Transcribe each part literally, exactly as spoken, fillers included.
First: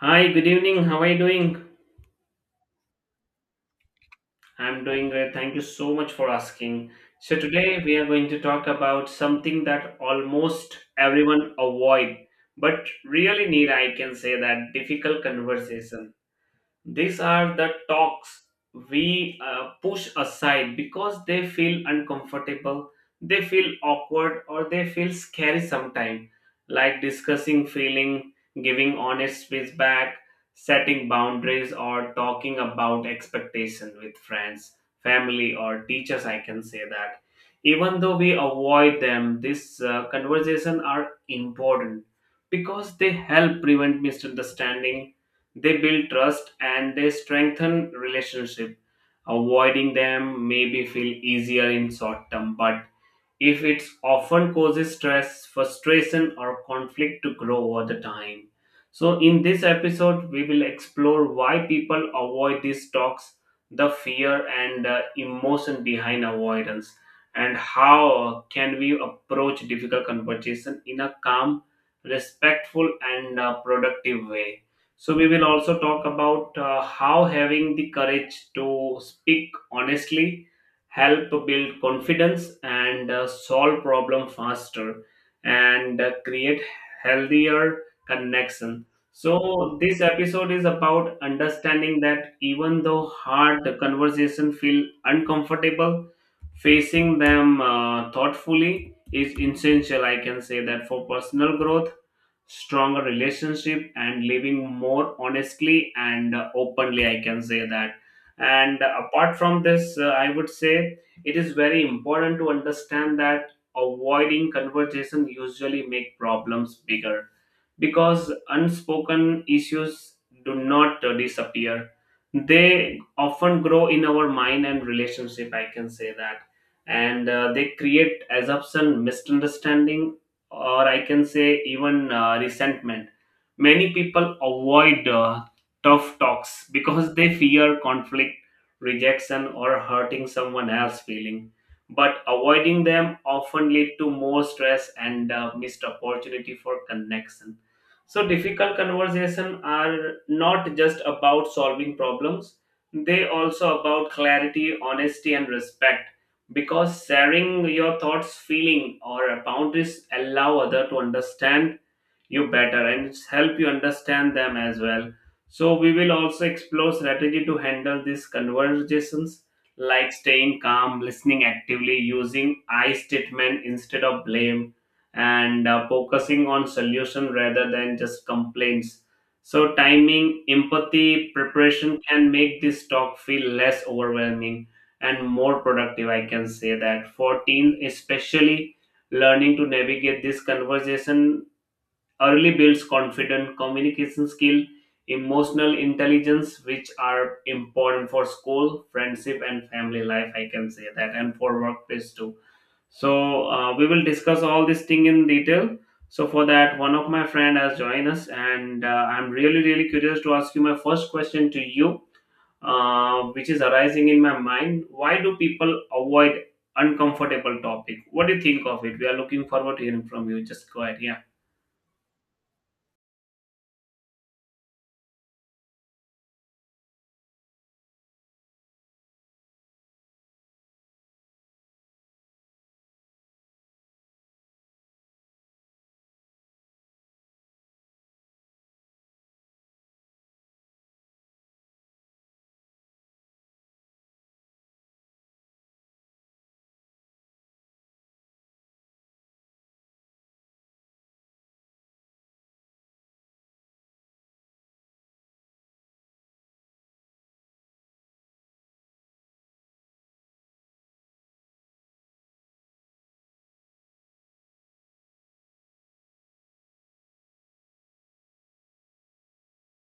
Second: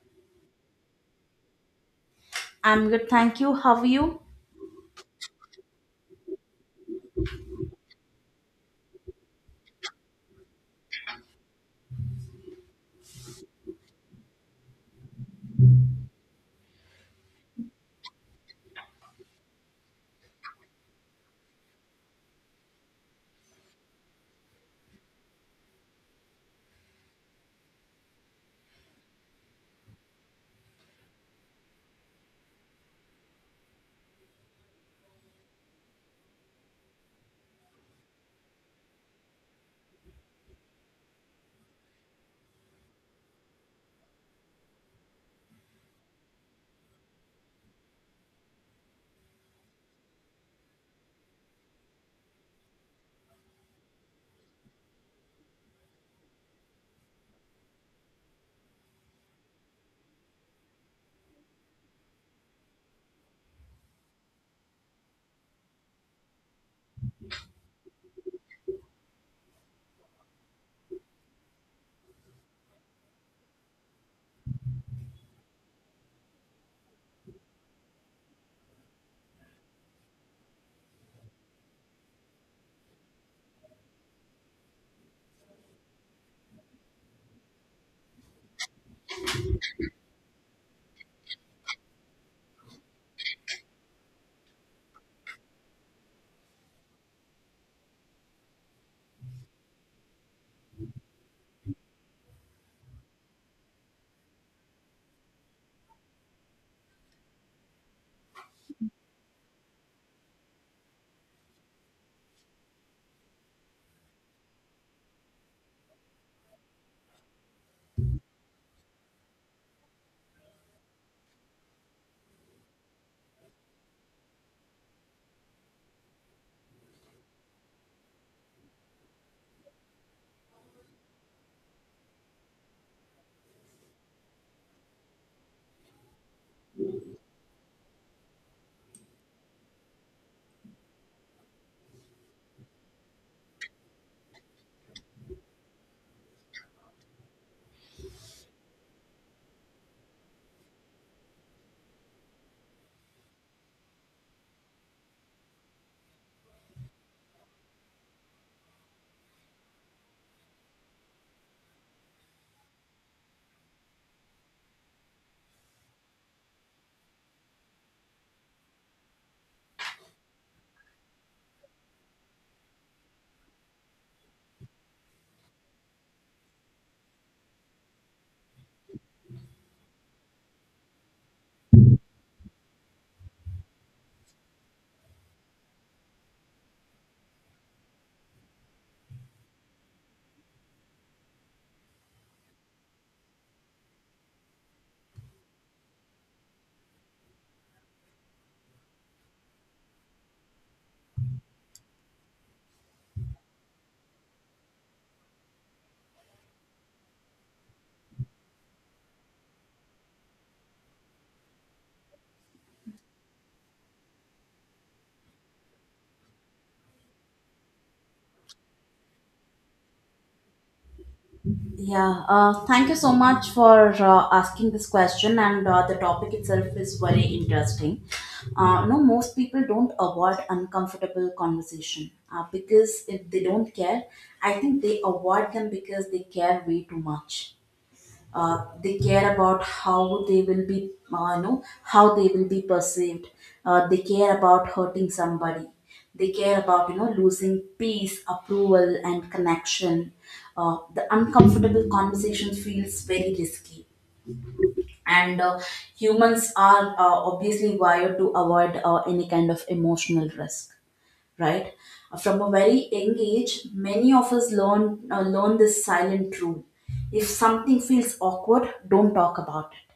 Hi, good evening. How are you doing? I'm good, thank you. How are you? I'm doing great. Thank you so much for asking. So today we are going to talk about something that almost everyone avoid, but really need, I can say that, difficult conversation. These are the talks we uh, push aside because they feel uncomfortable, they feel awkward, or they feel scary sometimes, like discussing feeling, giving honest feedback, setting boundaries, or talking about expectation with friends, family, or teachers. I can say that. Even though we avoid them, these uh, conversations are important because they help prevent misunderstanding, they build trust, and they strengthen relationship. Avoiding them maybe feel easier in short term, but if it often causes stress, frustration, or conflict to grow over the time. So, in this episode, we will explore why people avoid these talks, the fear and the emotion behind avoidance, and how can we approach difficult conversation in a calm, respectful, and uh, productive way. So, we will also talk about uh, how having the courage to speak honestly help build confidence, and uh, solve problem faster, and uh, create healthier connection. So this episode is about understanding that even though hard conversation feel uncomfortable, facing them uh, thoughtfully is essential, I can say that, for personal growth, stronger relationship, and living more honestly and uh, openly, I can say that. And apart from this, uh, I would say it is very important to understand that avoiding conversation usually make problems bigger, because unspoken issues do not uh, disappear. They often grow in our mind and relationship, I can say that. And uh, they create assumption, misunderstanding, or I can say even uh, resentment. Many people avoid uh, tough talks because they fear conflict, rejection, or hurting someone else's feeling, but avoiding them often lead to more stress and uh, missed opportunity for connection. So, difficult conversations are not just about solving problems, they also about clarity, honesty, and respect. Because sharing your thoughts, feeling, or boundaries allow other to understand you better and help you understand them as well. So, we will also explore strategy to handle these conversations, like staying calm, listening actively, using I statement instead of blame, and uh, focusing on solution rather than just complaints. So timing, empathy, preparation can make this talk feel less overwhelming and more productive, I can say that. For teens especially, learning to navigate this conversation early builds confident communication skill, emotional intelligence, which are important for school, friendship, and family life, I can say that, and for workplace too. So uh, we will discuss all this thing in detail. So for that, one of my friend has joined us, and uh, I'm really really curious to ask you my first question to you, uh, which is arising in my mind. Why do people avoid uncomfortable topic? What do you think of it? We are looking forward to hearing from you. Just go ahead. Yeah. Yeah, uh, thank you so much for uh, asking this question, and uh, the topic itself is very interesting. Uh, no, most people don't avoid uncomfortable conversation uh, because if they don't care, I think they avoid them because they care way too much. uh, they care about how they will be uh, you know how they will be perceived, uh, they care about hurting somebody, they care about you know losing peace, approval and connection. Uh, the uncomfortable conversation feels very risky, and uh, humans are uh, obviously wired to avoid uh, any kind of emotional risk, right? From a very young age, many of us learn uh, learn this silent rule. If something feels awkward, don't talk about it.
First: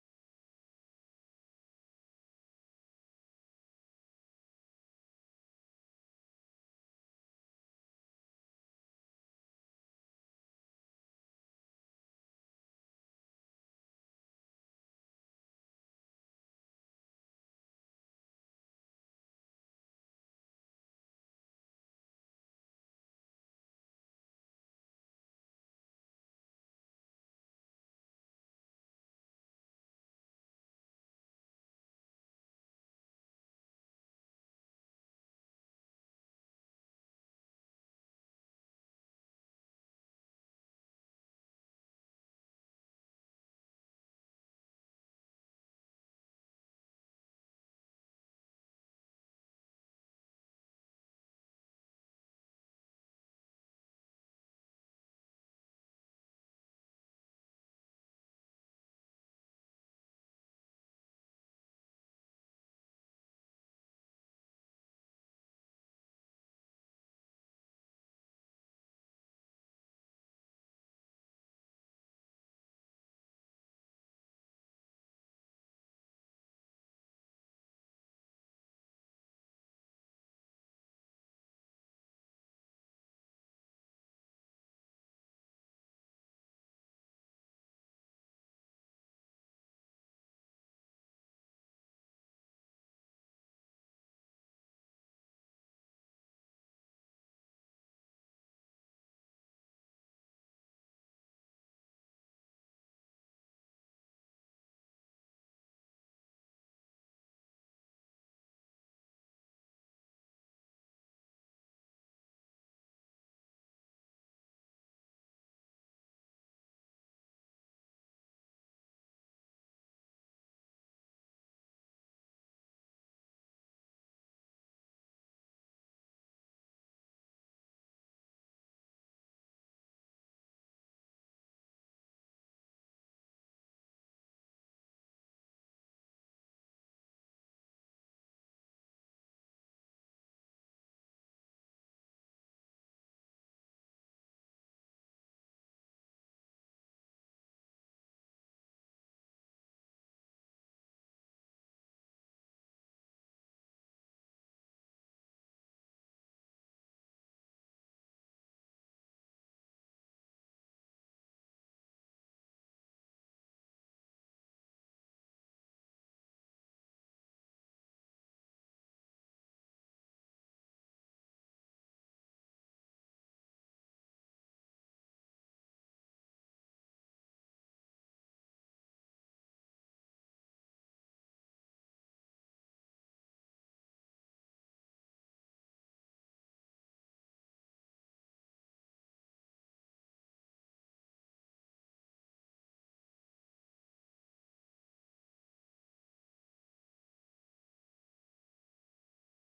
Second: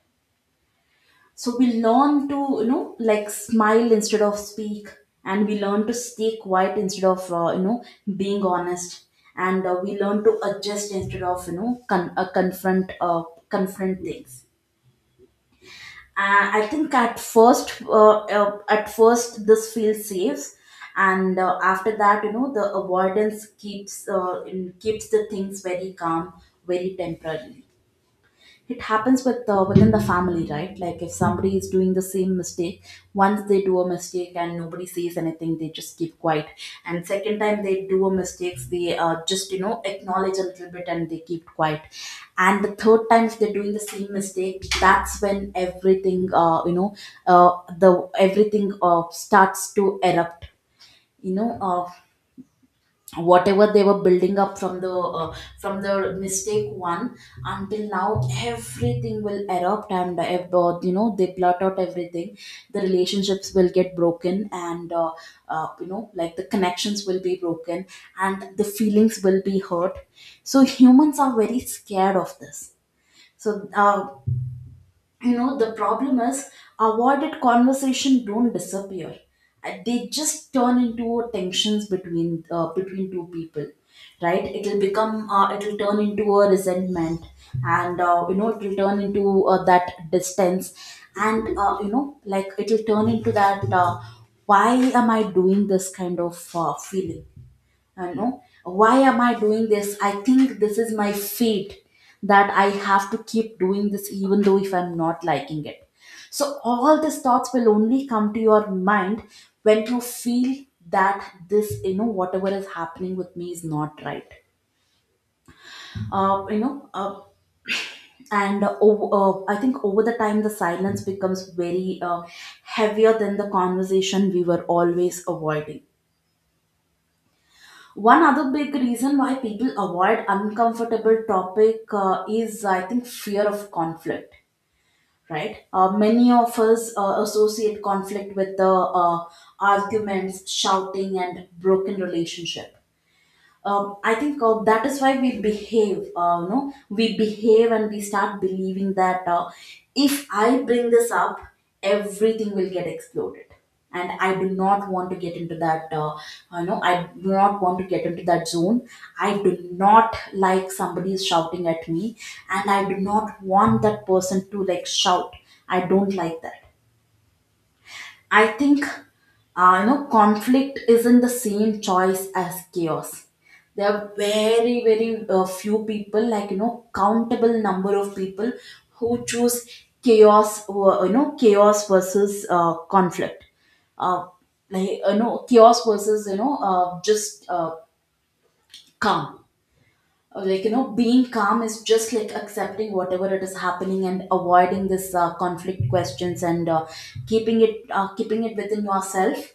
So we learn to you know like smile instead of speak, and we learn to stay quiet instead of uh, you know being honest, and uh, we learn to adjust instead of you know con- uh, confront uh, confront things. And I think at first uh, uh, at first this feels safe, and uh, after that you know the avoidance keeps uh, in, keeps the things very calm, very temporary. It happens with uh, within the family, right? Like if somebody is doing the same mistake, once they do a mistake and nobody says anything, they just keep quiet. And second time they do a mistakes they uh, just you know acknowledge a little bit and they keep quiet. And the third time if they're doing the same mistake, that's when everything uh, you know uh, the everything uh, starts to erupt. You know, uh, whatever they were building up from the uh, from the mistake one until now, everything will erupt and uh, ev- uh, you know they blurt out everything. The relationships will get broken and uh, uh, you know like the connections will be broken and the feelings will be hurt. So humans are very scared of this. so uh, you know the problem is, avoided conversation don't disappear. Uh, they just turn into tensions between uh, between two people. Right, it'll become uh, it'll turn into a resentment, and uh, you know it'll turn into uh, that distance, and uh, you know like it'll turn into that uh, why am I doing this kind of uh, feeling. I know why am I doing this? I think this is my fate, that I have to keep doing this even though if I'm not liking it. So all these thoughts will only come to your mind when you feel that this, you know, whatever is happening with me is not right. Uh, you know, uh, and uh, ov- uh, I think over the time the silence becomes very uh, heavier than the conversation we were always avoiding. One other big reason why people avoid uncomfortable topic uh, is, I think, fear of conflict. Right? Uh, many of us uh, associate conflict with the uh, arguments, shouting, and broken relationship. um, I think uh, that is why we behave. Uh, no, we behave and we start believing that, uh, if I bring this up, everything will get exploded. And I do not want to get into that. Uh, you know, I do not want to get into that zone. I do not like somebody is shouting at me, and I do not want that person to like shout. I don't like that. I think uh, you know conflict isn't the same choice as chaos. There are very very uh, few people, like you know, countable number of people who choose chaos. Or, you know, chaos versus uh, conflict. Uh, like you know, chaos versus you know uh, just uh, calm. Uh, Like you know, being calm is just like accepting whatever it is happening and avoiding this uh, conflict questions and uh, keeping it uh, keeping it within yourself.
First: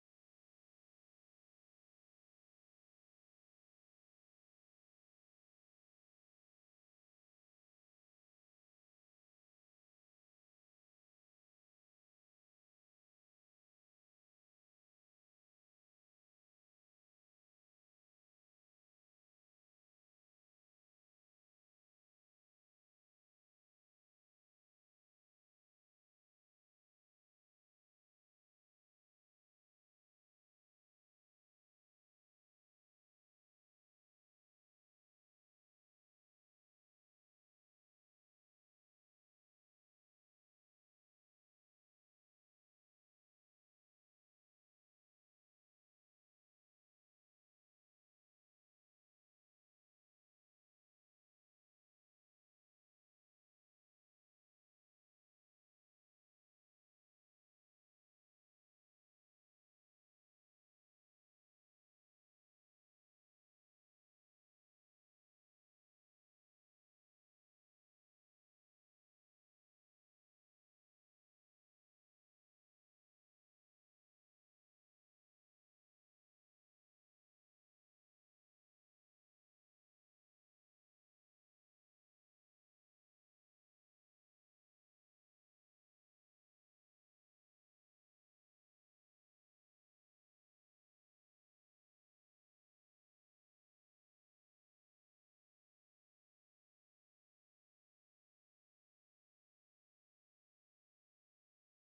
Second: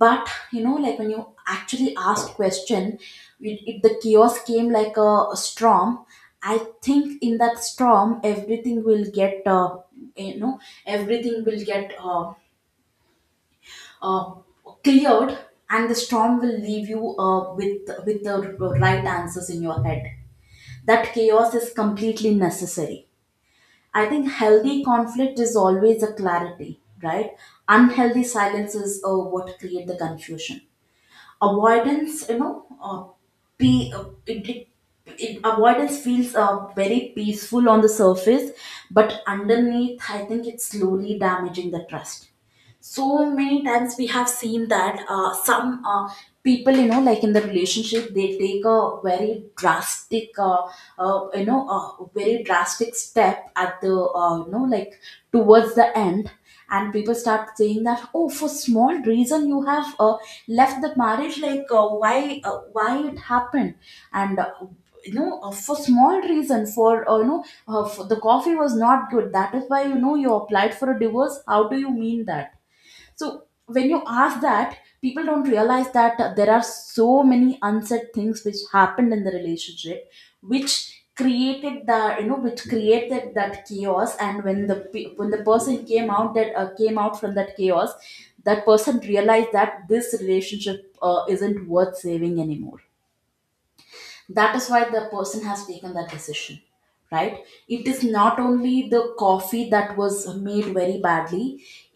But you know like when you actually ask question, it, it, the chaos came like a, a storm. I think in that storm everything will get uh, you know everything will get uh, uh, cleared, and the storm will leave you uh, with with the right answers in your head, that chaos is completely necessary. I think healthy conflict is always a clarity, right? Unhealthy silence is uh, what create the confusion. Avoidance, you know uh, be uh, it, it, it avoidance feels uh, very peaceful on the surface, but underneath I think it's slowly damaging the trust. So many times we have seen that uh, some uh, people you know like in the relationship, they take a very drastic uh, uh, you know a very drastic step at the uh, you know like towards the end. And people start saying that, oh, for small reason you have uh, left the marriage, like uh, why uh, why it happened, and uh, you know uh, for small reason, for uh, you know uh, for the coffee was not good, that is why you know you applied for a divorce, how do you mean that. So when you ask that, people don't realize that uh, there are so many unsaid things which happened in the relationship, which created the you know which created that chaos. And when the pe- when the person came out that uh, came out from that chaos, that person realized that this relationship uh, isn't worth saving anymore. That is why the person has taken that decision, right? It is not only the coffee that was made very badly.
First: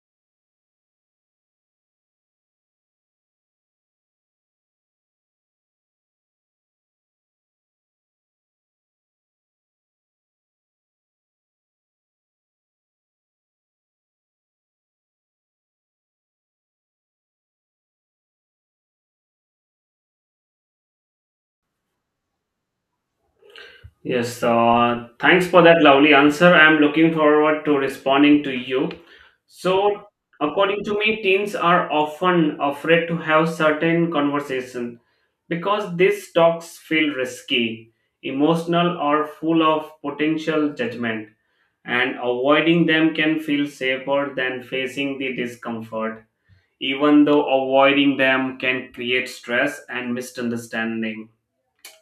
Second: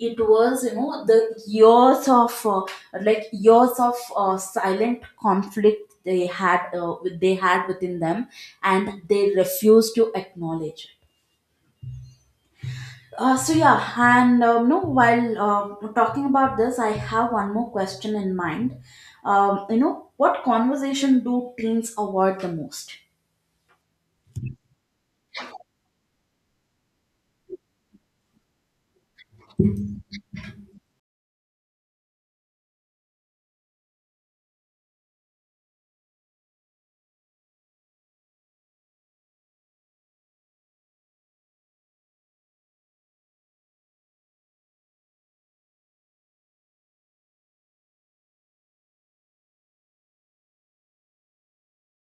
It was you know the years of uh, like years of uh, silent conflict they had uh, they had within them, and they refused to acknowledge it. Uh, so yeah, and um, no, while um talking about this, I have one more question in mind. Um, you know, what conversation do teens avoid the most? Yes, so uh, thanks for that lovely answer. I'm looking forward to responding to you. So, according to me, teens are often afraid to have certain conversation because these talks feel risky, emotional, or full of potential judgment, and avoiding them can feel safer than facing the discomfort, even though avoiding them can create stress and misunderstanding.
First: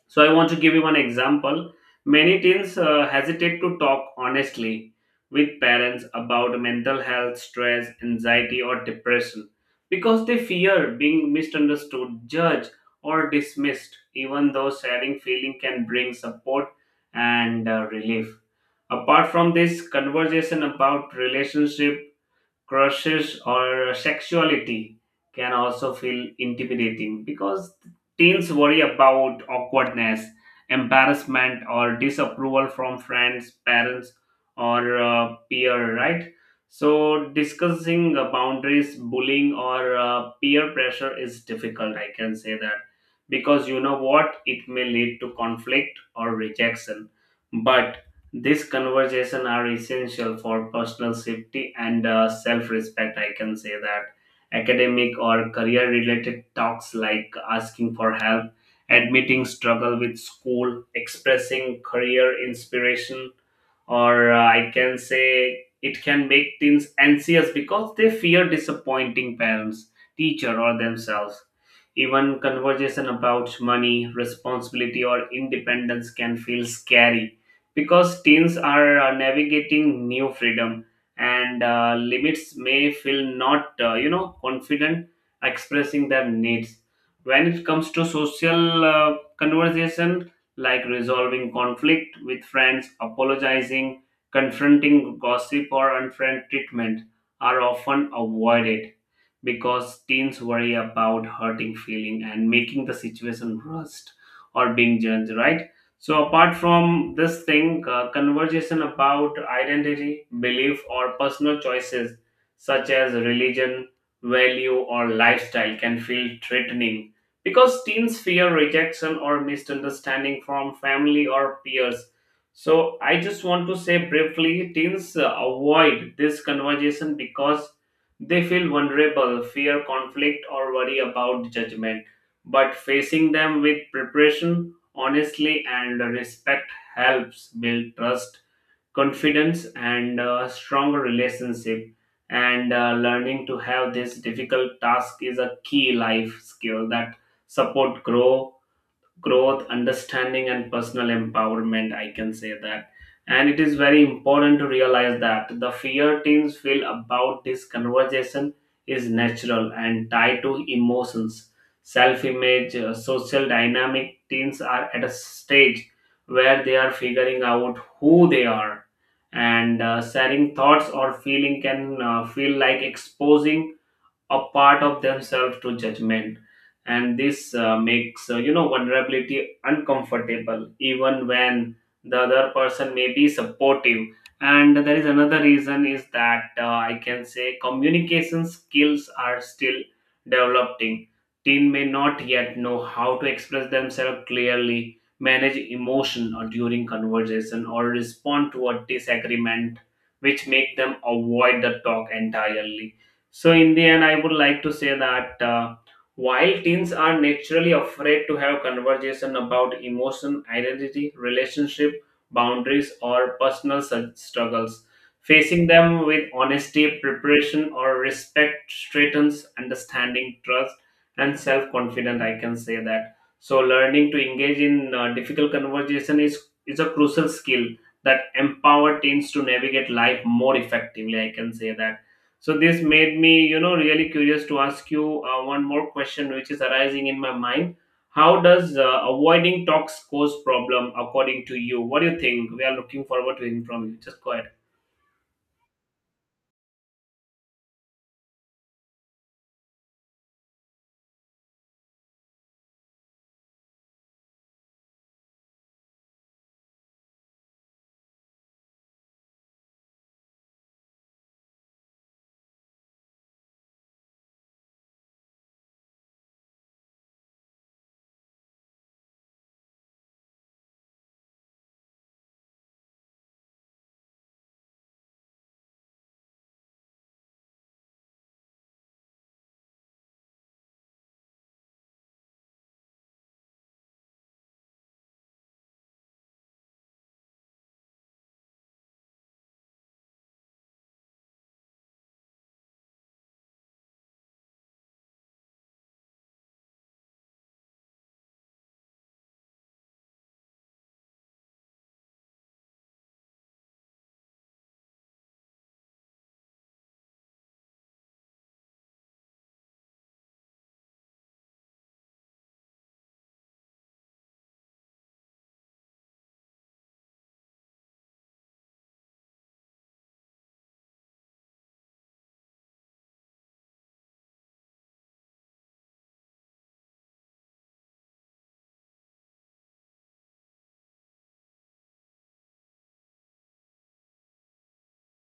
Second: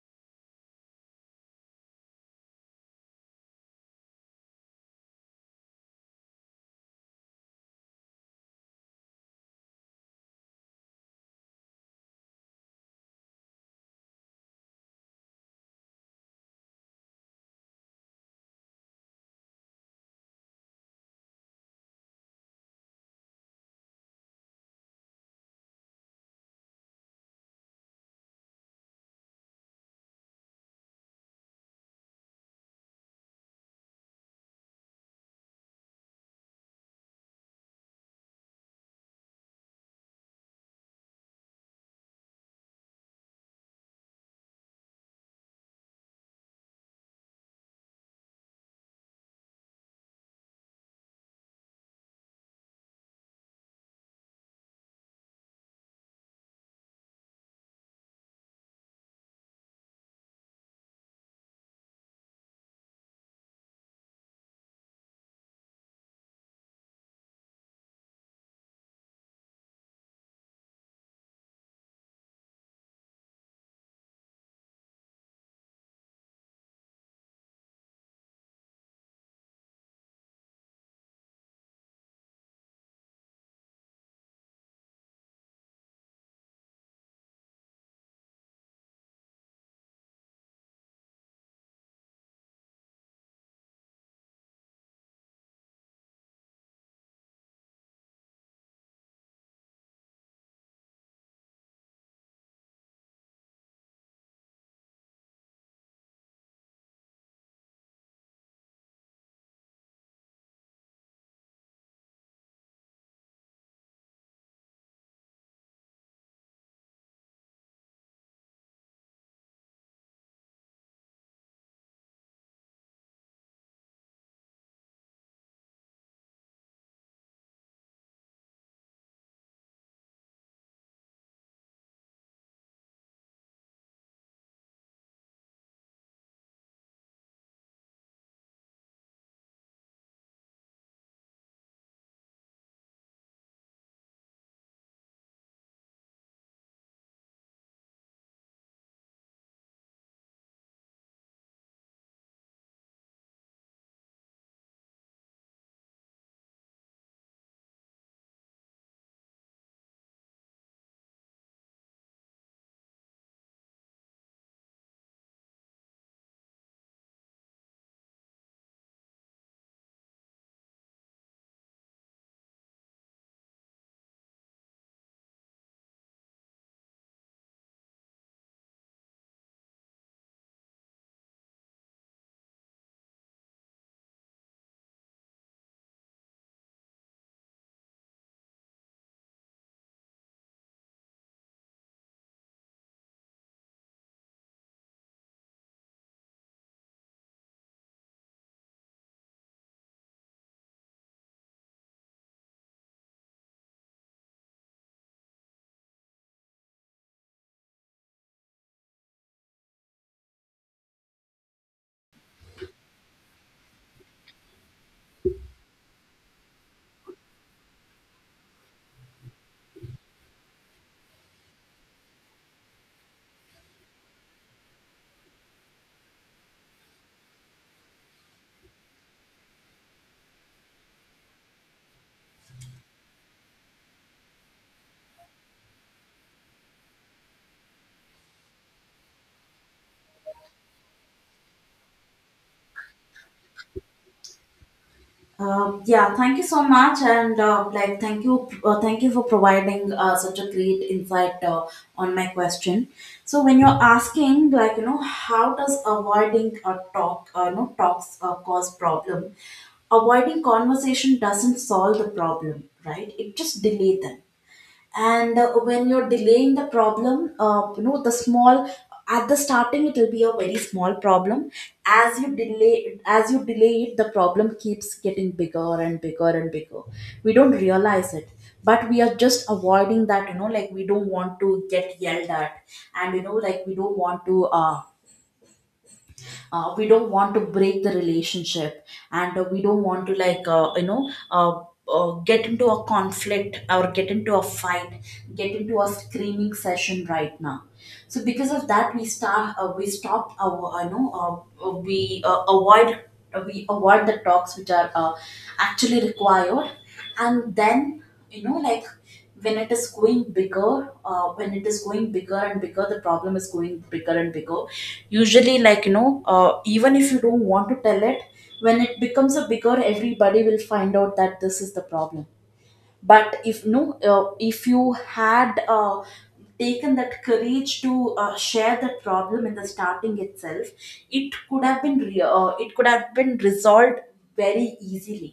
So I want to give you one example. Many teens uh, hesitate to talk honestly with parents about mental health, stress, anxiety, or depression because they fear being misunderstood, judged, or dismissed, even though sharing feeling can bring support and uh, relief. Apart from this, conversation about relationship, crushes, or sexuality can also feel intimidating because teens worry about awkwardness, embarrassment, or disapproval from friends, parents, or uh, peer, right? So, discussing uh, boundaries, bullying, or uh, peer pressure is difficult, I can say that. Because you know what? It may lead to conflict or rejection. But these conversations are essential for personal safety and uh, self-respect. I can say that academic or career-related talks like asking for help, admitting struggle with school, expressing career inspiration, or uh, I can say, it can make teens anxious because they fear disappointing parents, teacher, or themselves. Even conversation about money, responsibility, or independence can feel scary because teens are uh, navigating new freedom and uh, limits may feel not, uh, you know, confident expressing their needs. When it comes to social uh, conversation, like resolving conflict with friends, apologizing, confronting gossip, or unfair treatment, are often avoided because teens worry about hurting feeling and making the situation worst, or being judged, right? So apart from this thing, uh, conversation about identity, belief, or personal choices such as religion, value, or lifestyle can feel threatening because teens fear rejection or misunderstanding from family or peers. So I just want to say briefly, teens uh, avoid this conversation because they feel vulnerable, fear conflict, or worry about judgment. But facing them with preparation, honesty, and respect helps build trust, confidence, and a stronger relationship. And uh, learning to have this difficult task is a key life skill that support grow growth, understanding, and personal empowerment, I can say that. And it is very important to realize that the fear teens feel about this conversation is natural and tied to emotions, self image, social dynamic. Teens are at a stage where they are figuring out who they are, and uh, sharing thoughts or feeling can uh, feel like exposing a part of themselves to judgment. And this uh, makes, uh, you know, vulnerability uncomfortable, even when the other person may be supportive. And there is another reason is that uh, I can say communication skills are still developing. Teen may not yet know how to express themselves clearly, manage emotion or during conversation, or respond to a disagreement, which make them avoid the talk entirely. So, in the end, I would like to say that uh, while teens are naturally afraid to have conversation about emotion, identity, relationship, boundaries, or personal su- struggles, facing them with honesty, preparation, or respect strengthens understanding, trust, and self-confidence. I can say that. So, learning to engage in uh, difficult conversation is is a crucial skill that empower teens to navigate life more effectively. I can say that. So this made me, you know, really curious to ask you uh, one more question, which is arising in my mind. How does uh, avoiding talks cause problem according to you? What do you think? We are looking forward to hearing from you. Just go ahead. Um, yeah, thank you so much, and uh, like, thank you, uh, thank you for providing uh, such a great insight uh, on my question. So, when you're asking, like, you know, how does avoiding a talk, uh, you know, talks uh, cause problem? Avoiding conversation doesn't solve the problem, right? It just delay them, and uh, when you're delaying the problem uh, you know the small, at the starting it will be a very small problem. As you delay as you delay it, the problem keeps getting bigger and bigger and bigger. We don't realize it, but we are just avoiding that, you know like we don't want to get yelled at, and you know like we don't want to uh, uh, we don't want to break the relationship, and uh, we don't want to like uh, you know uh, uh, get into a conflict or get into a fight, get into a screaming session right now. So because of that, we start uh, we stop our uh, you know uh, uh, we uh, avoid uh, we avoid the talks which are uh, actually required. And then you know like when it is going bigger, uh, when it is going bigger and bigger, the problem is going bigger and bigger. Usually like you know uh, even if you don't want to tell it, when it becomes a bigger, everybody will find out that this is the problem. But if no uh, if you had uh, taken that courage to uh, share that problem in the starting itself, it could have been re- uh, it could have been resolved very easily.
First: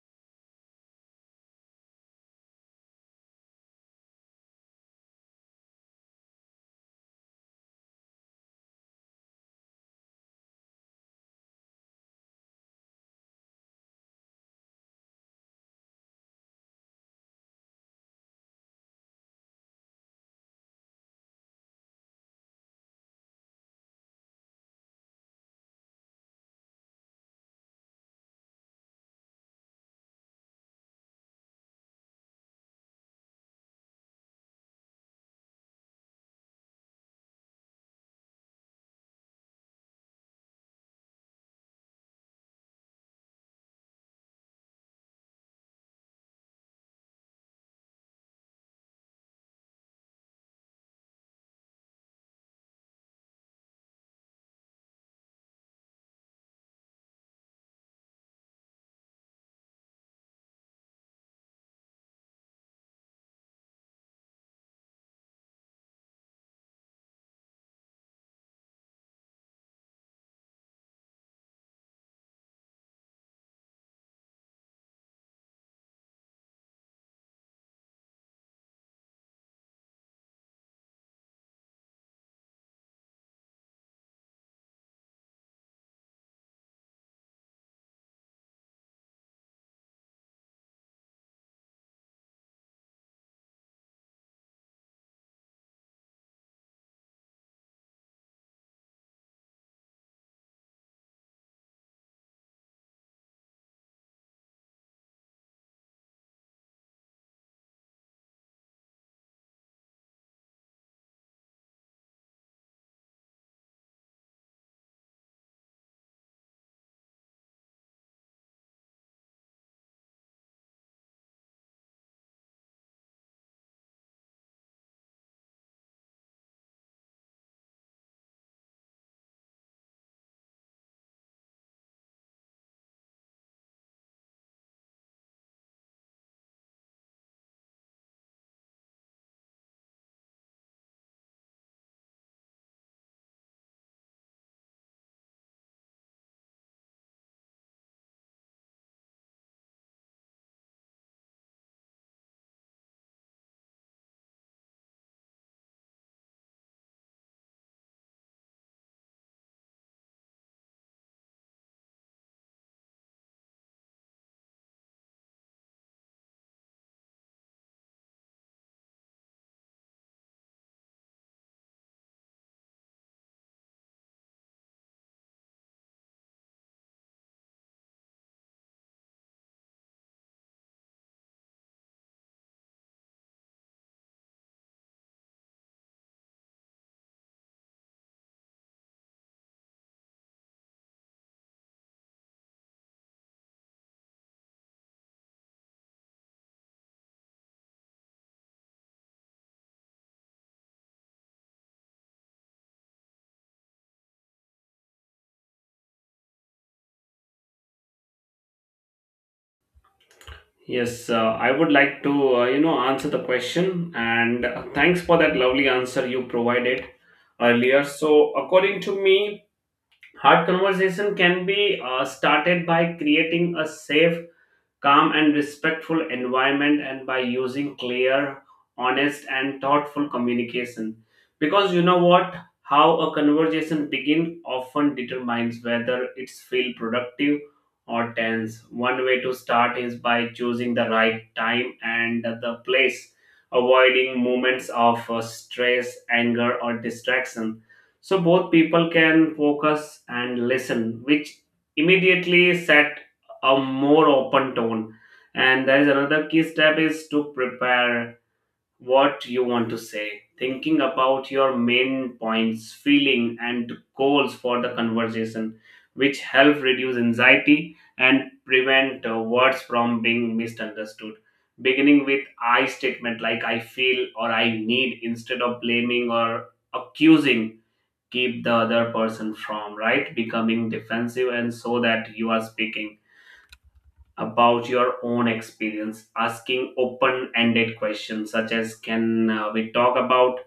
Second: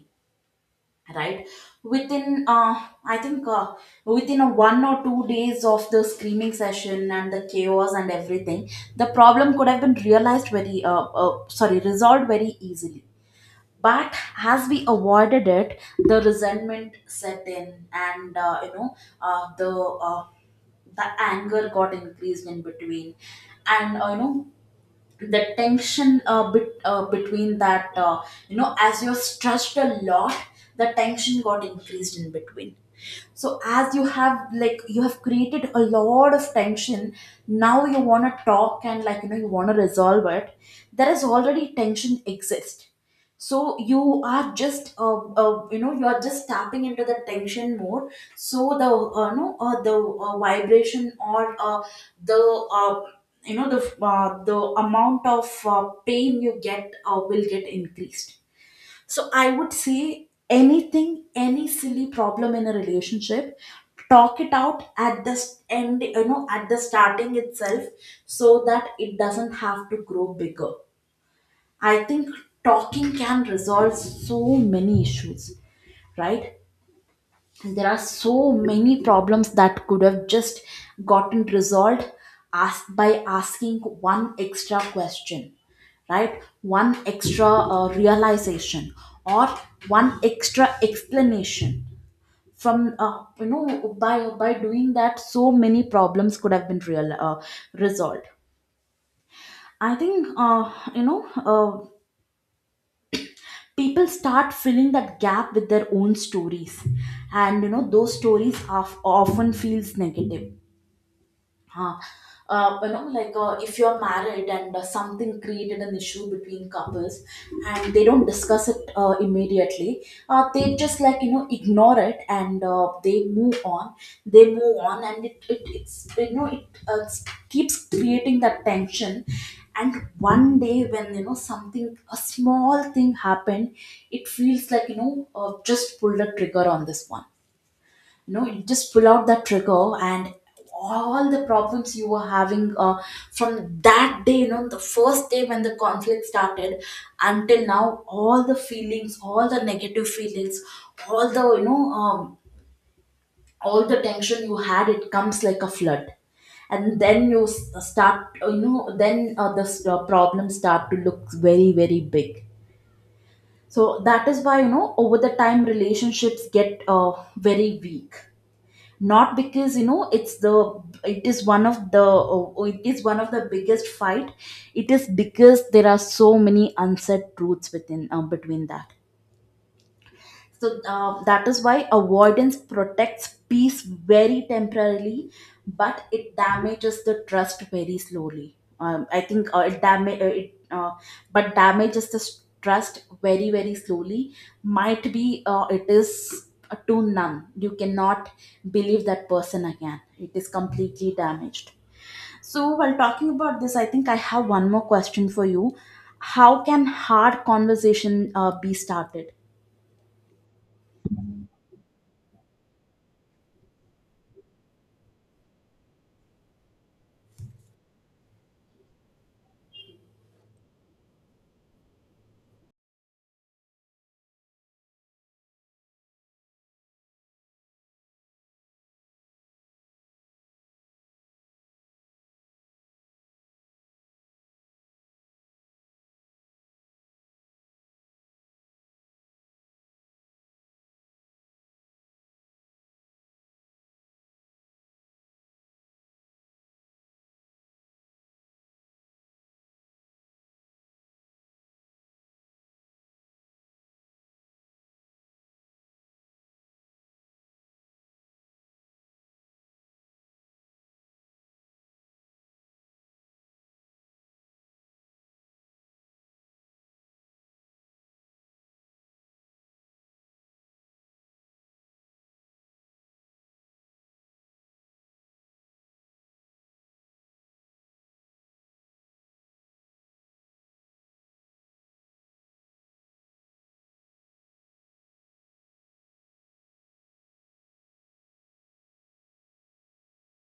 Right? Within uh, I think uh, within a one or two days of the screaming session and the chaos and everything, the problem could have been realized very uh, uh, sorry resolved very easily. But as we avoided it, the resentment set in, and uh, you know uh, the uh, the anger got increased in between, and uh, you know the tension uh, bit, uh, between that, uh, you know as you're stretched a lot, the tension got increased in between. So as you have like you have created a lot of tension, now you want to talk and like you know you want to resolve it, there is already tension exist. So you are just uh, uh, you know you are just tapping into the tension more. So the uh, no uh, the uh, vibration, or uh, the uh, you know the uh, the amount of uh, pain you get uh, will get increased. So I would say anything, any silly problem in a relationship, talk it out at the s- end you know at the starting itself, so that it doesn't have to grow bigger. I think talking can resolve so many issues, right? And there are so many problems that could have just gotten resolved ask by asking one extra question, right? One extra uh, realization or one extra explanation from uh, you know by by doing that so many problems could have been real uh, resolved. I think uh, you know uh, people start filling that gap with their own stories, and you know those stories of, often feels negative. Huh. Uh, you know, like uh, if you're married and uh, something created an issue between couples, and they don't discuss it uh, immediately, uh, they just like you know ignore it and uh, they move on. They move on and it, it it's you know it uh, s- keeps creating that tension. And one day when you know something a small thing happened, it feels like you know uh, just pulled a trigger on this one. No, you just pull out that trigger, and all the problems you were having uh, from that day, you know, the first day when the conflict started until now, all the feelings, all the negative feelings, all the you know um, all the tension you had, it comes like a flood. And then you s- uh, start, you know, then uh, the s- the problems start to look very, very big. So that is why, you know, over the time relationships get uh, very weak, not because you know it's the it is one of the oh, it is one of the biggest fight. It is because there are so many unsaid truths within uh, between that. So uh, that is why avoidance protects peace very temporarily, but it damages the trust very slowly. Um, I think uh, it damage uh, it, uh, but damages the s- trust very, very slowly. Might be uh, it is too numb. You cannot believe that person again. It is completely damaged. So while talking about this, I think I have one more question for you. How can hard conversation uh, be started? Yes, uh, I would like to, uh, you know, answer the question, and uh, thanks for that lovely answer you provided earlier. So, according to me, hard conversation can be uh, started by creating a safe, calm, and respectful environment, and by using clear, honest, and thoughtful communication. Because you know what, how a conversation begins often determines whether it's feel productive or tense. One way to start is by choosing the right time and the place, avoiding moments of uh, stress, anger, or distraction, so both people can focus and listen, which immediately set a more open tone. And there is another key step is to prepare what you want to say, thinking about your main points, feeling, and goals for the conversation, which help reduce anxiety and prevent uh, words from being misunderstood. Beginning with I statement like I feel or I need instead of blaming or accusing keep the other person from right becoming defensive, and so that you are speaking about your own experience, asking open ended questions such as, can uh, we talk about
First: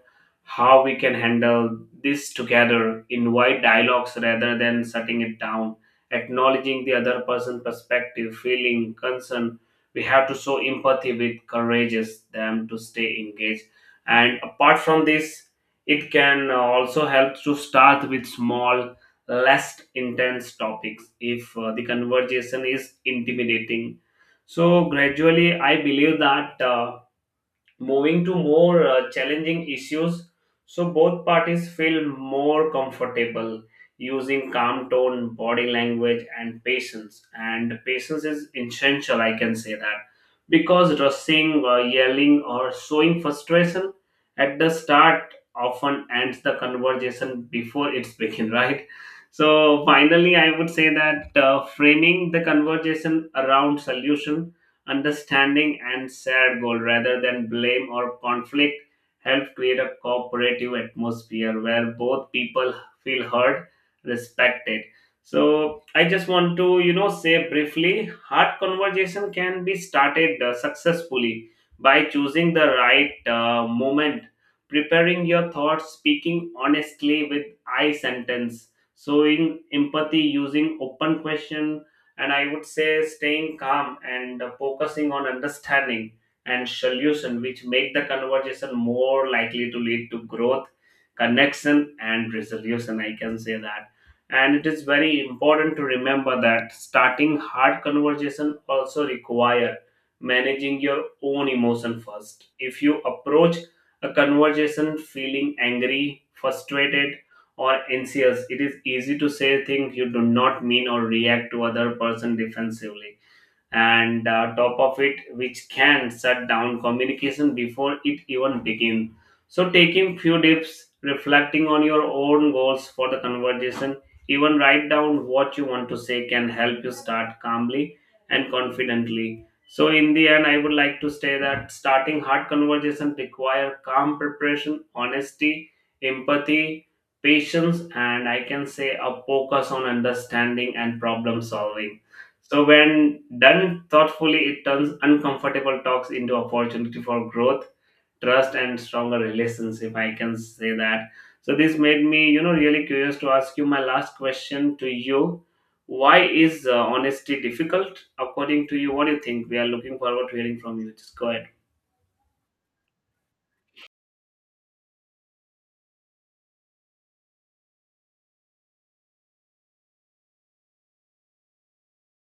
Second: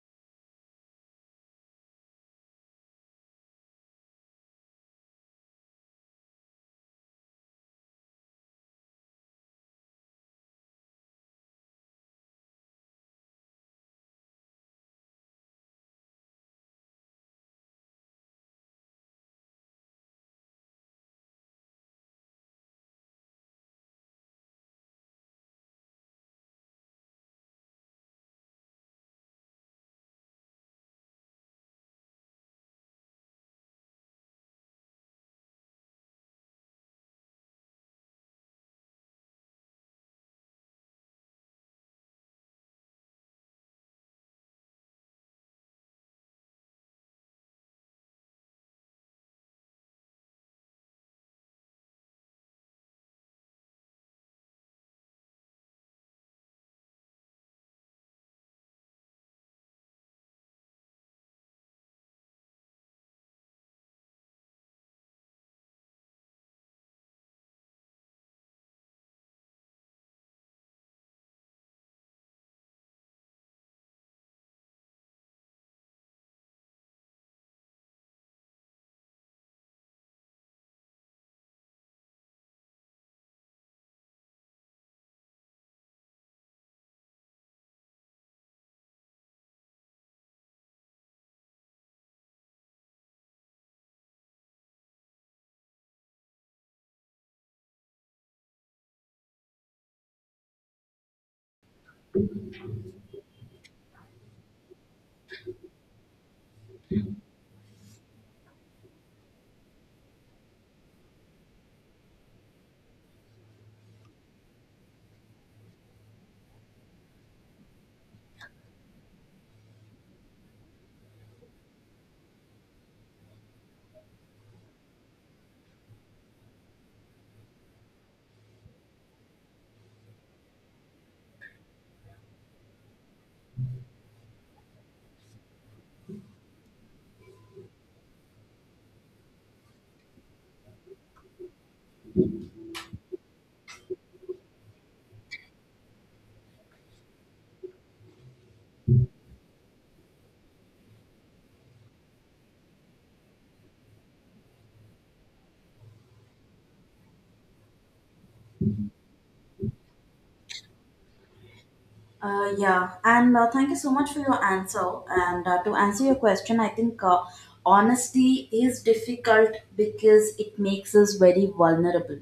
how we can handle this together? Invite dialogues rather than shutting it down, acknowledging the other person's perspective, feeling, concern. We have to show empathy with courageous them to stay engaged. And apart from this, it can uh, also help to start with small, less intense topics if uh, the conversation is intimidating, so gradually I believe that uh, moving to more uh, challenging issues, so both parties feel more comfortable using calm tone, body language, and patience. And patience is essential, I can say that, because rushing, uh, yelling, or showing frustration at the start often ends the conversation before it's begin, right? So finally I would say that uh, framing the conversation around solution, understanding, and shared goal rather than blame or conflict help create a cooperative atmosphere where both people feel heard, respected. So I just want to, you know, say briefly, hard conversation can be started uh, successfully by choosing the right uh, moment, preparing your thoughts, speaking honestly with I sentence, showing empathy, using open question, and I would say staying calm and uh, focusing on understanding and solution, which make the conversation more likely to lead to growth, connection, and resolution, I can say that. And it is very important to remember that starting hard conversation also require managing your own emotion first. If you approach a conversation feeling angry, frustrated, or anxious, it is easy to say things you do not mean or react to other person defensively, and uh, top of it, which can shut down communication before it even begins. So taking few dips, reflecting on your own goals for the conversation, even write down what you want to say can help you start calmly and confidently. So in the end I would like to say that starting hard conversation require calm, preparation, honesty, empathy, patience, and I can say a focus on understanding and problem solving. So, when done thoughtfully, it turns uncomfortable talks into opportunity for growth, trust, and stronger relations, if I can say that. So, this made me, you know, really curious to ask you my last question to you. Why is uh, honesty difficult, according to you? What do you think? We are looking forward to hearing from you. Just go ahead. Uh, yeah, and uh, thank you so much for your answer. And uh, to answer your question, I think uh, honesty is difficult because it makes us very vulnerable,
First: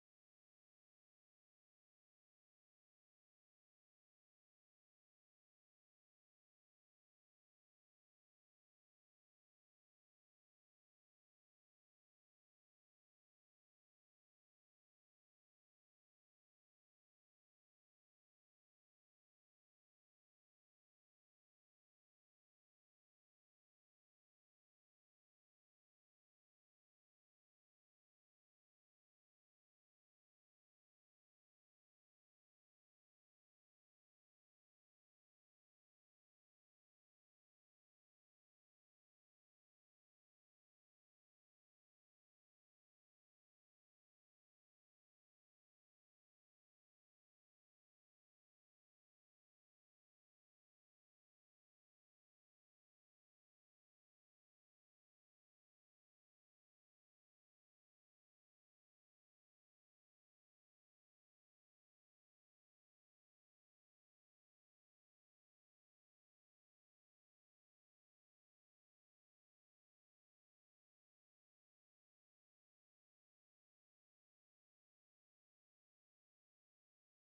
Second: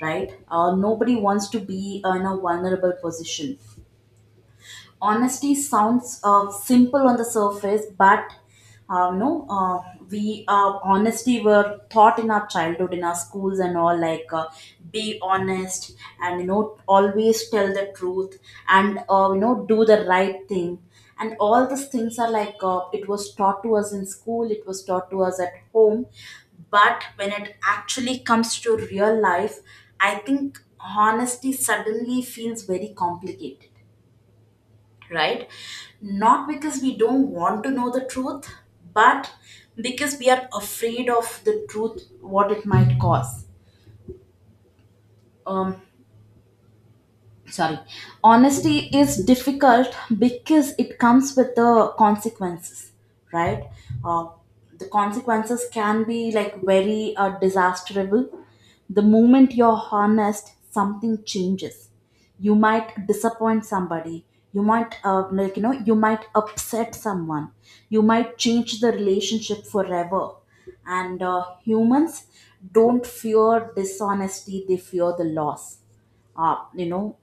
right? Uh, nobody wants to be in a vulnerable position. Honesty sounds uh, simple on the surface, but uh, no uh, we uh, honesty were taught in our childhood, in our schools, and all, like uh, be honest, and you know, always tell the truth, and uh, you know, do the right thing, and all these things are like uh, it was taught to us in school, it was taught to us at home. But when it actually comes to real life, I think honesty suddenly feels very complicated, right? Not because we don't want to know the truth, but because we are afraid of the truth, what it might cause. Um, Sorry. Honesty is difficult because it comes with the consequences, right? uh, the consequences can be like very uh, disastrous. The moment you're honest, something changes. You might disappoint somebody. You might uh, like you know, you might upset someone. You might change the relationship forever. And uh, humans don't fear dishonesty, they fear the loss. uh, you know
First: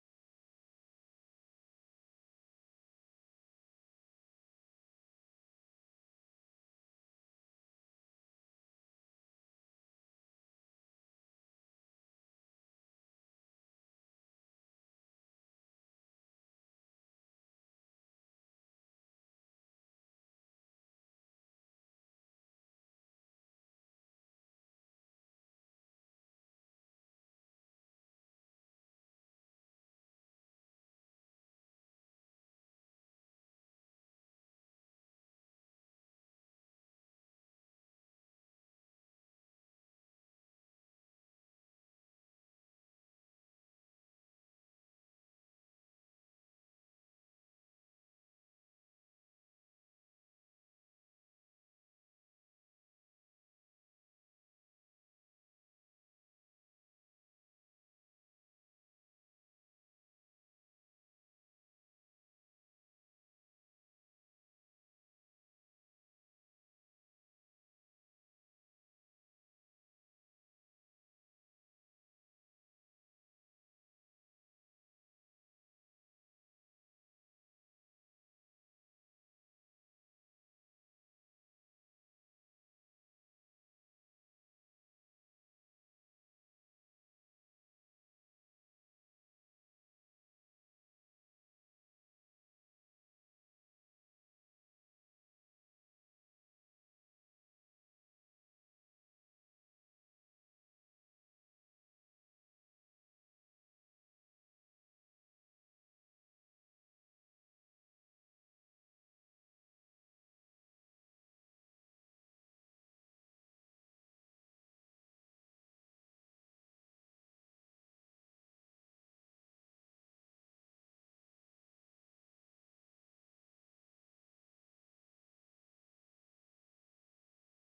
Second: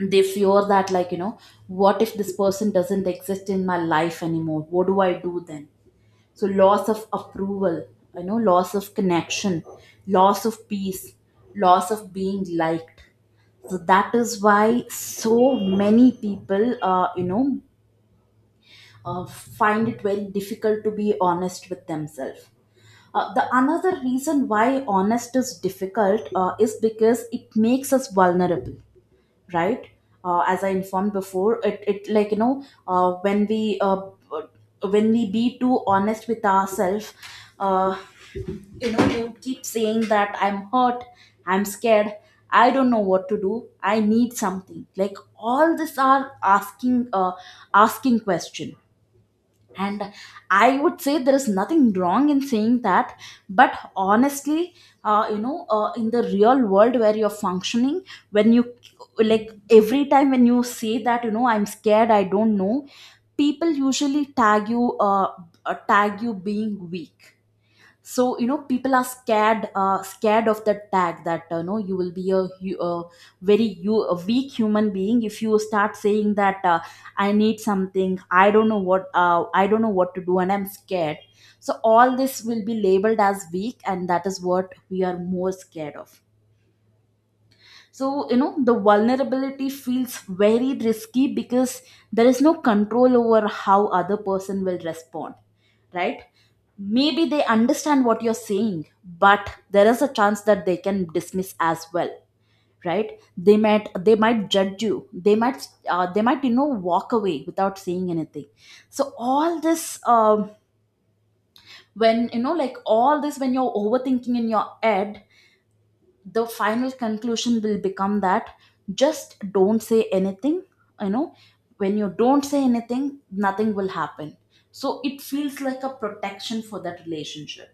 they fear that, like you know, what if this person doesn't exist in my life anymore? What do I do then? So loss of approval, you know, loss of connection, loss of peace, loss of being liked. So that is why so many people uh, you know uh, find it very difficult to be honest with themselves. Uh, the another reason why honest is difficult uh, is because it makes us vulnerable, right? Uh, as I informed before, it, it like you know, uh, when we uh, when we be too honest with ourselves, uh, you know you keep saying that I'm hurt, I'm scared, I don't know what to do, I need something, like all this are asking uh, asking questions. And I would say there is nothing wrong in saying that. But honestly, uh, you know uh, in the real world where you're functioning, when you, like every time when you say that, you know, I'm scared, I don't know, people usually tag you, uh, uh, tag you being weak. So, you know, people are scared, uh, scared of that tag, that uh, no, you will be a, hu- a very, you, a weak human being, if you start saying that uh, I need something, I don't know what, uh, I don't know what to do, and I'm scared. So all this will be labeled as weak, and that is what we are more scared of. So, you know, the vulnerability feels very risky because there is no control over how other person will respond, right? Maybe they understand what you're saying, but there is a chance that they can dismiss as well, right? They might, they might judge you, they might uh, they might you know walk away without saying anything. So all this, um when you know, like all this, when you're overthinking in your head, the final conclusion will become that just don't say anything. You know, when you don't say anything, nothing will happen. So it feels like a protection for that relationship.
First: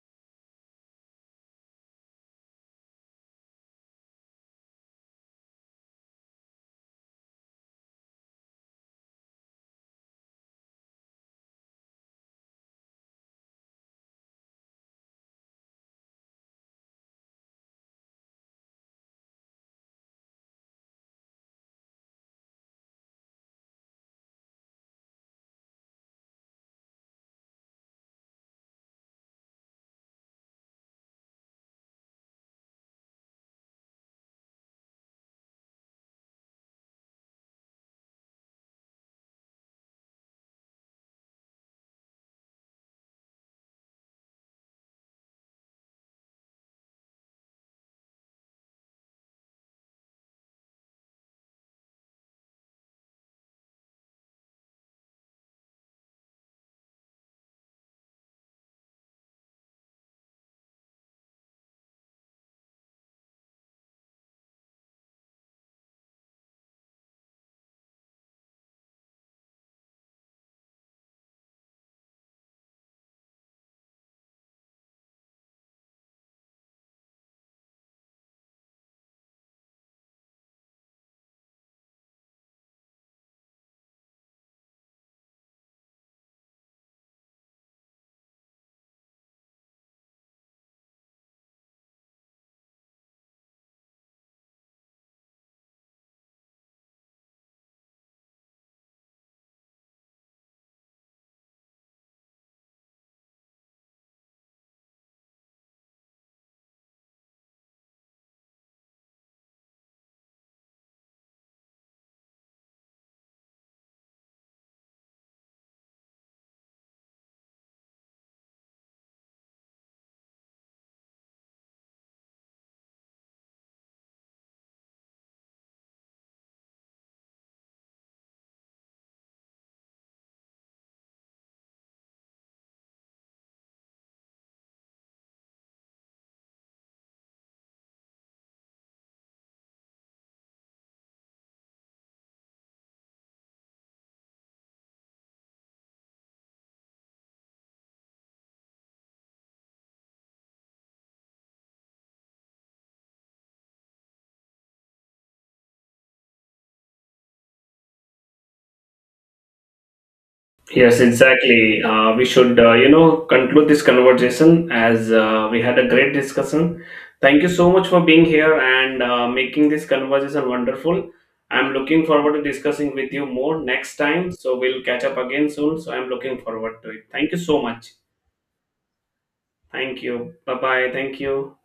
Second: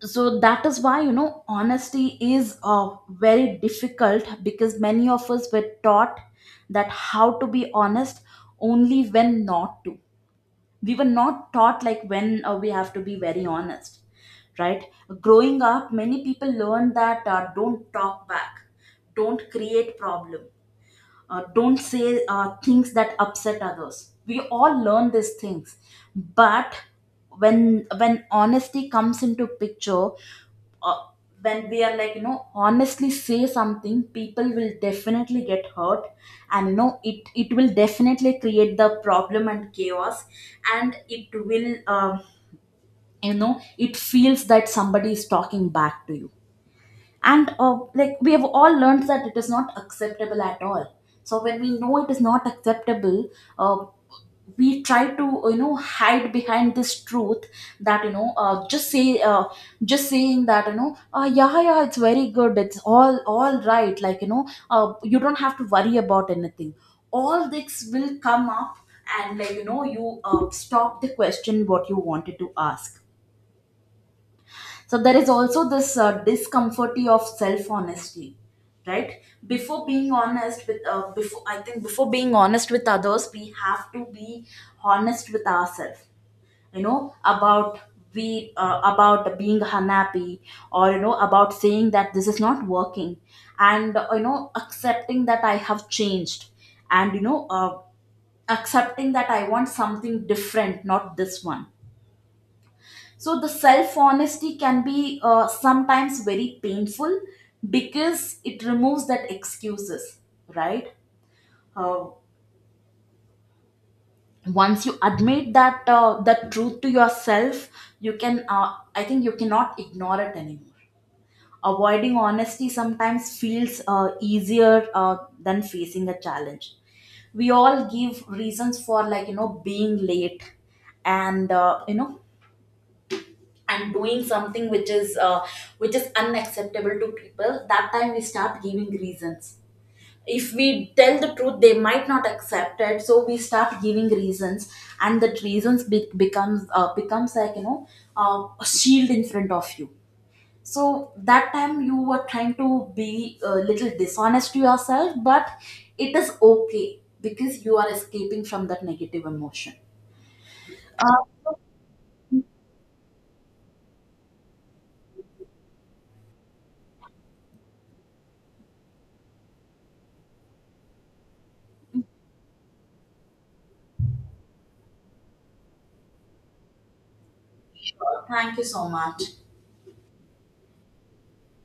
So that is why, you know, honesty is uh, very difficult, because many of us were taught that how to be honest only when not to. We were not taught like when uh, we have to be very honest, right? Growing up, many people learn that uh, don't talk back, don't create problem, uh, don't say uh, things that upset others. We all learn these things. But when when honesty comes into picture, uh, when we are, like you know, honestly say something, people will definitely get hurt, and you know, it it will definitely create the problem and chaos. And it will, uh, you know it feels that somebody is talking back to you. And uh, like we have all learned that it is not acceptable at all. So when we know it is not acceptable, uh, we try to uh, you know hide behind this truth, that you know, uh, just say uh, just saying that, you know, uh, yeah, yeah, it's very good, it's all all right, like you know, uh, you don't have to worry about anything. All this will come up, and like you know, you uh, stop the question what you wanted to ask. So there is also this uh, discomfort of self honesty, right? Before being honest with, uh, before I think before being honest with others, we have to be honest with ourselves. You know, about we uh, about being unhappy, or you know, about saying that this is not working, and uh, you know, accepting that I have changed, and you know uh, accepting that I want something different, not this one. So the self honesty can be uh, sometimes very painful, because it removes that excuses, right? Uh, Once you admit that uh, the truth to yourself, you can. Uh, I think you cannot ignore it anymore. Avoiding honesty sometimes feels uh, easier uh, than facing a challenge. We all give reasons for, like you know, being late, and uh, you know and doing something which is uh, which is unacceptable to people. That time we start giving reasons. If we tell the truth, they might not accept it, so we start giving reasons. And that reasons be- becomes uh, becomes, like you know, uh, a shield in front of you. So that time you were trying to be a little dishonest to yourself, but it is okay because you are escaping from that negative emotion. Yes, uh, exactly. Uh, we should, uh, you know, conclude this conversation as uh, we had a great discussion. Thank you so much for being here and uh, making this conversation wonderful. I'm looking forward to discussing with you more next time. So we'll catch up again soon. So I'm looking forward to it. Thank you so much. Thank you so much. Thank you. Bye bye. Thank you.